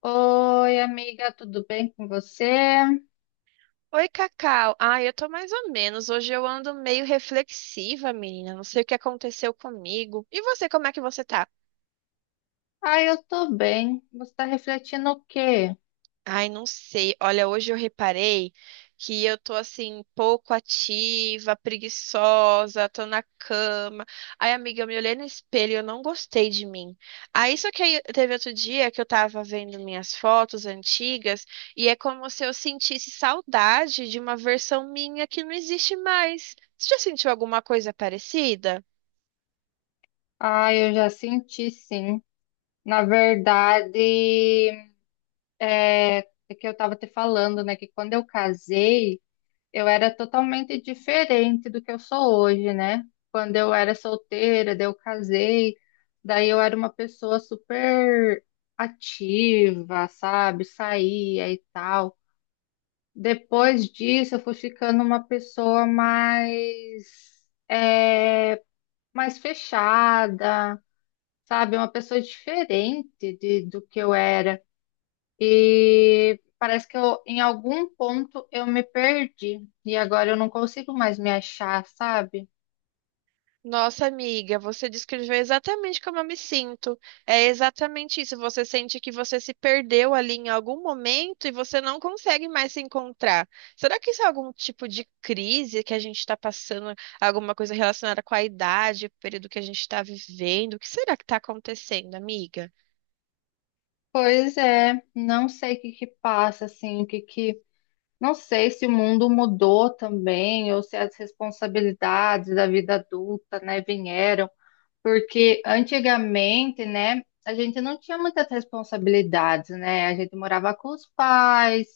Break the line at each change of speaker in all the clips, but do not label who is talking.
Oi, amiga, tudo bem com você?
Oi, Cacau. Ah, eu tô mais ou menos. Hoje eu ando meio reflexiva, menina. Não sei o que aconteceu comigo. E você, como é que você tá?
Ah, eu tô bem. Você tá refletindo o quê?
Ai, não sei. Olha, hoje eu reparei que eu tô assim, pouco ativa, preguiçosa, tô na cama. Ai, amiga, eu me olhei no espelho e eu não gostei de mim. Aí só que aí teve outro dia que eu tava vendo minhas fotos antigas e é como se eu sentisse saudade de uma versão minha que não existe mais. Você já sentiu alguma coisa parecida?
Ah, eu já senti, sim. Na verdade, é, é que eu tava te falando, né, que quando eu casei, eu era totalmente diferente do que eu sou hoje, né? Quando eu era solteira, daí eu casei, daí eu era uma pessoa super ativa, sabe? Saía e tal. Depois disso, eu fui ficando uma pessoa mais, é, mais fechada, sabe? Uma pessoa diferente do que eu era. E parece que em algum ponto eu me perdi. E agora eu não consigo mais me achar, sabe?
Nossa, amiga, você descreveu exatamente como eu me sinto. É exatamente isso. Você sente que você se perdeu ali em algum momento e você não consegue mais se encontrar. Será que isso é algum tipo de crise que a gente está passando? Alguma coisa relacionada com a idade, o período que a gente está vivendo? O que será que está acontecendo, amiga?
Pois é, não sei o que que passa, assim, o que que. Não sei se o mundo mudou também, ou se as responsabilidades da vida adulta, né, vieram. Porque antigamente, né, a gente não tinha muitas responsabilidades, né? A gente morava com os pais,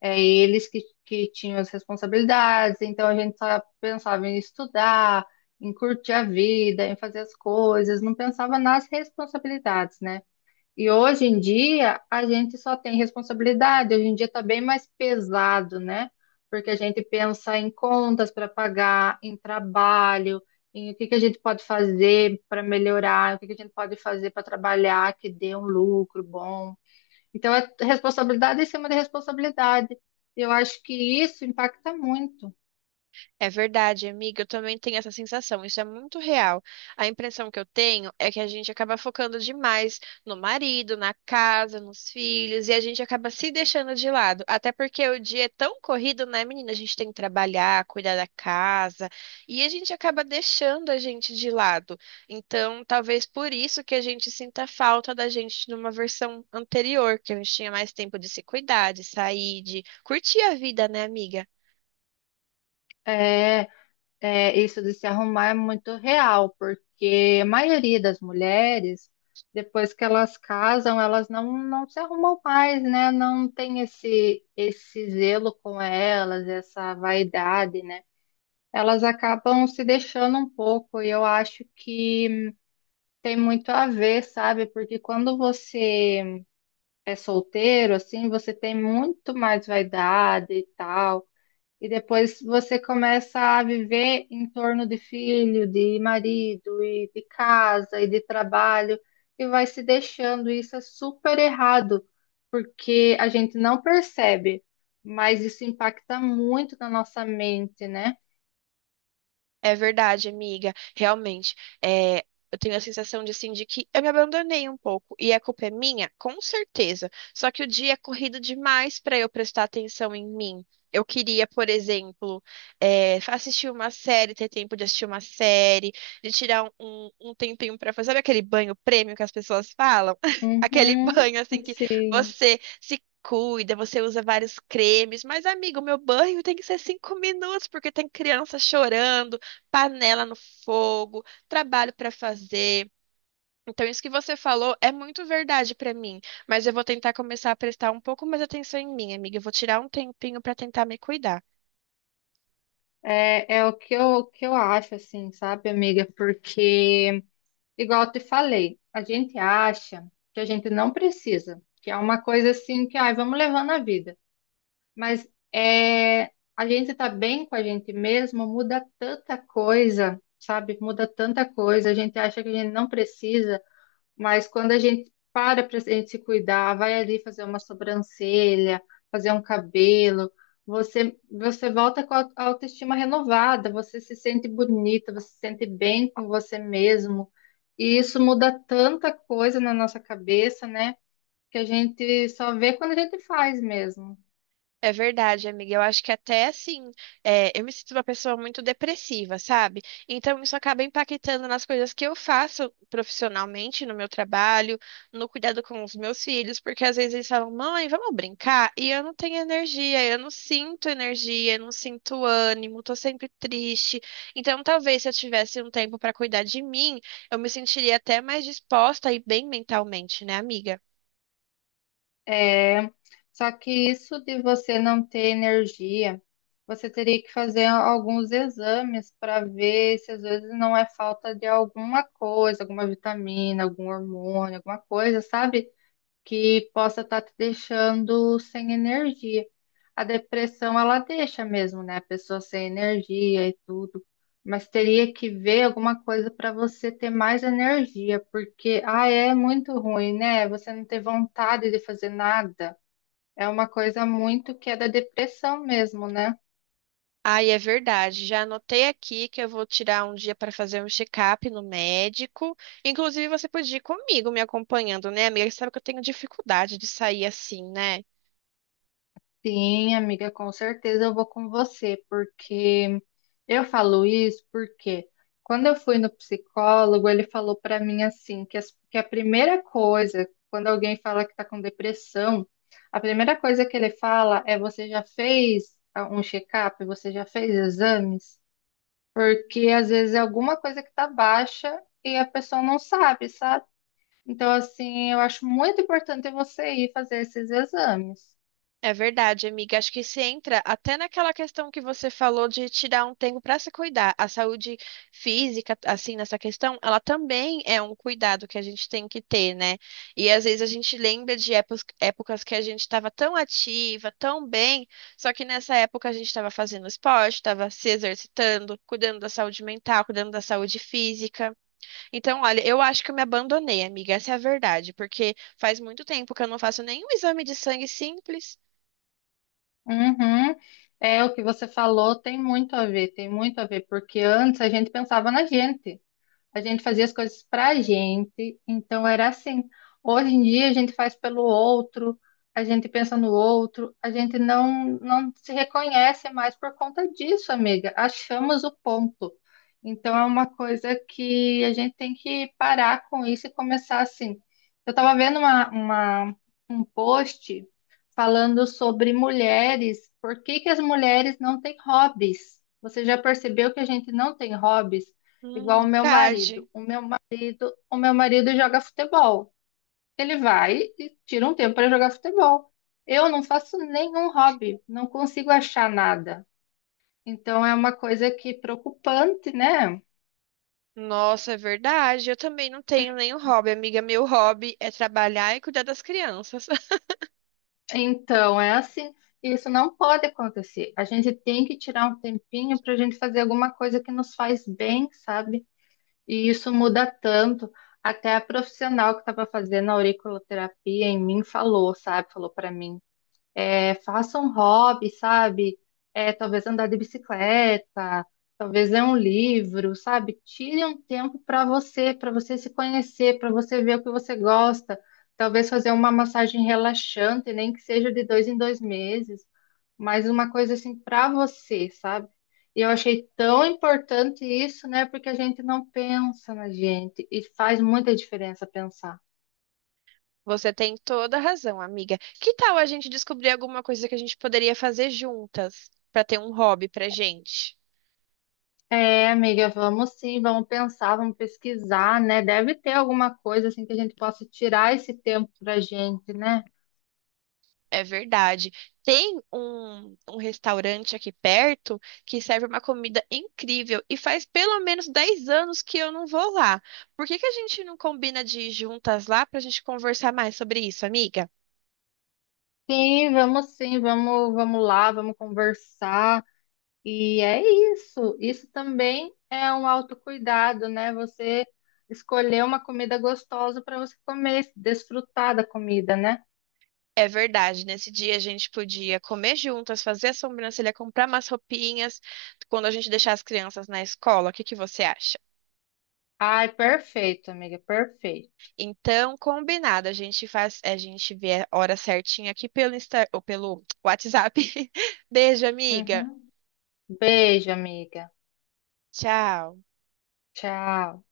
é, eles que tinham as responsabilidades, então a gente só pensava em estudar, em curtir a vida, em fazer as coisas, não pensava nas responsabilidades, né? E hoje em dia a gente só tem responsabilidade, hoje em dia está bem mais pesado, né? Porque a gente pensa em contas para pagar, em trabalho, em o que que a gente pode fazer para melhorar, o que que a gente pode fazer para trabalhar que dê um lucro bom. Então é responsabilidade em cima de responsabilidade. Eu acho que isso impacta muito.
É verdade, amiga. Eu também tenho essa sensação. Isso é muito real. A impressão que eu tenho é que a gente acaba focando demais no marido, na casa, nos filhos, e a gente acaba se deixando de lado. Até porque o dia é tão corrido, né, menina? A gente tem que trabalhar, cuidar da casa, e a gente acaba deixando a gente de lado. Então, talvez por isso que a gente sinta falta da gente numa versão anterior, que a gente tinha mais tempo de se cuidar, de sair, de curtir a vida, né, amiga?
É, isso de se arrumar é muito real, porque a maioria das mulheres, depois que elas casam, elas não, não se arrumam mais, né? Não tem esse zelo com elas, essa vaidade, né? Elas acabam se deixando um pouco, e eu acho que tem muito a ver, sabe? Porque quando você é solteiro, assim, você tem muito mais vaidade e tal. E depois você começa a viver em torno de filho, de marido, e de casa, e de trabalho, e vai se deixando. Isso é super errado, porque a gente não percebe, mas isso impacta muito na nossa mente, né?
É verdade, amiga. Realmente, é, eu tenho a sensação de, assim, de que eu me abandonei um pouco. E a culpa é minha? Com certeza. Só que o dia é corrido demais para eu prestar atenção em mim. Eu queria, por exemplo, assistir uma série, ter tempo de assistir uma série, de tirar um tempinho para fazer. Sabe aquele banho prêmio que as pessoas falam? Aquele
Uhum,
banho, assim, que
sim.
você se cuida, você usa vários cremes. Mas, amigo, meu banho tem que ser 5 minutos, porque tem criança chorando panela no fogo, trabalho para fazer. Então, isso que você falou é muito verdade para mim, mas eu vou tentar começar a prestar um pouco mais atenção em mim, amiga. Eu vou tirar um tempinho para tentar me cuidar.
É, é o que o que eu acho, assim, sabe, amiga? Porque, igual eu te falei, a gente acha que a gente não precisa, que é uma coisa assim que, ai, vamos levando a vida. Mas é, a gente tá bem com a gente mesmo, muda tanta coisa, sabe? Muda tanta coisa. A gente acha que a gente não precisa, mas quando a gente para para a gente se cuidar, vai ali fazer uma sobrancelha, fazer um cabelo, você volta com a a autoestima renovada, você se sente bonita, você se sente bem com você mesmo. E isso muda tanta coisa na nossa cabeça, né? Que a gente só vê quando a gente faz mesmo.
É verdade, amiga. Eu acho que até assim, eu me sinto uma pessoa muito depressiva, sabe? Então isso acaba impactando nas coisas que eu faço profissionalmente, no meu trabalho, no cuidado com os meus filhos, porque às vezes eles falam, mãe, vamos brincar? E eu não tenho energia, eu não sinto energia, eu não sinto ânimo, tô sempre triste. Então talvez se eu tivesse um tempo para cuidar de mim, eu me sentiria até mais disposta e bem mentalmente, né, amiga?
É, só que isso de você não ter energia, você teria que fazer alguns exames para ver se às vezes não é falta de alguma coisa, alguma vitamina, algum hormônio, alguma coisa, sabe? Que possa estar te deixando sem energia. A depressão, ela deixa mesmo, né? A pessoa sem energia e tudo. Mas teria que ver alguma coisa para você ter mais energia, porque, ah, é muito ruim, né? Você não ter vontade de fazer nada. É uma coisa muito que é da depressão mesmo, né?
Ai, é verdade. Já anotei aqui que eu vou tirar um dia para fazer um check-up no médico. Inclusive, você podia ir comigo me acompanhando, né, amiga? Você sabe que eu tenho dificuldade de sair assim, né?
Sim, amiga, com certeza eu vou com você, porque eu falo isso porque quando eu fui no psicólogo, ele falou pra mim assim, que a primeira coisa, quando alguém fala que tá com depressão, a primeira coisa que ele fala é você já fez um check-up, você já fez exames? Porque às vezes é alguma coisa que tá baixa e a pessoa não sabe, sabe? Então, assim, eu acho muito importante você ir fazer esses exames.
É verdade, amiga. Acho que se entra até naquela questão que você falou de tirar um tempo para se cuidar. A saúde física, assim, nessa questão, ela também é um cuidado que a gente tem que ter, né? E às vezes a gente lembra de épocas que a gente estava tão ativa, tão bem, só que nessa época a gente estava fazendo esporte, estava se exercitando, cuidando da saúde mental, cuidando da saúde física. Então, olha, eu acho que eu me abandonei, amiga. Essa é a verdade, porque faz muito tempo que eu não faço nenhum exame de sangue simples.
Uhum. É, o que você falou tem muito a ver, tem muito a ver, porque antes a gente pensava na gente. A gente fazia as coisas pra gente, então era assim. Hoje em dia a gente faz pelo outro, a gente pensa no outro, a gente não se reconhece mais por conta disso, amiga. Achamos o ponto. Então é uma coisa que a gente tem que parar com isso e começar assim. Eu estava vendo um post falando sobre mulheres, por que que as mulheres não têm hobbies? Você já percebeu que a gente não tem hobbies? Igual o meu marido.
Verdade.
O meu marido joga futebol. Ele vai e tira um tempo para jogar futebol. Eu não faço nenhum hobby, não consigo achar nada. Então é uma coisa que preocupante, né?
Nossa, é verdade. Eu também não tenho nenhum hobby, amiga. Meu hobby é trabalhar e cuidar das crianças.
Então é assim, isso não pode acontecer. A gente tem que tirar um tempinho para a gente fazer alguma coisa que nos faz bem, sabe? E isso muda tanto. Até a profissional que estava fazendo a auriculoterapia em mim falou, sabe? Falou para mim. É, faça um hobby, sabe? É, talvez andar de bicicleta, talvez ler um livro, sabe? Tire um tempo para você se conhecer, para você ver o que você gosta. Talvez fazer uma massagem relaxante, nem que seja de dois em dois meses, mas uma coisa assim para você, sabe? E eu achei tão importante isso, né? Porque a gente não pensa na gente e faz muita diferença pensar.
Você tem toda a razão, amiga. Que tal a gente descobrir alguma coisa que a gente poderia fazer juntas para ter um hobby pra gente?
É, amiga, vamos sim, vamos pensar, vamos pesquisar, né? Deve ter alguma coisa assim que a gente possa tirar esse tempo pra gente, né?
É verdade. Tem um restaurante aqui perto que serve uma comida incrível e faz pelo menos 10 anos que eu não vou lá. Por que que a gente não combina de ir juntas lá pra gente conversar mais sobre isso, amiga?
Sim, vamos, vamos lá, vamos conversar. E é isso. Isso também é um autocuidado, né? Você escolher uma comida gostosa para você comer, desfrutar da comida, né?
É verdade, nesse dia a gente podia comer juntas, fazer a sobrancelha, comprar umas roupinhas, quando a gente deixar as crianças na escola, o que que você acha?
Ai, perfeito, amiga, perfeito.
Então, combinado, a gente faz, a gente vê a hora certinha aqui pelo Insta, ou pelo WhatsApp. Beijo, amiga.
Uhum. Beijo, amiga.
Tchau.
Tchau.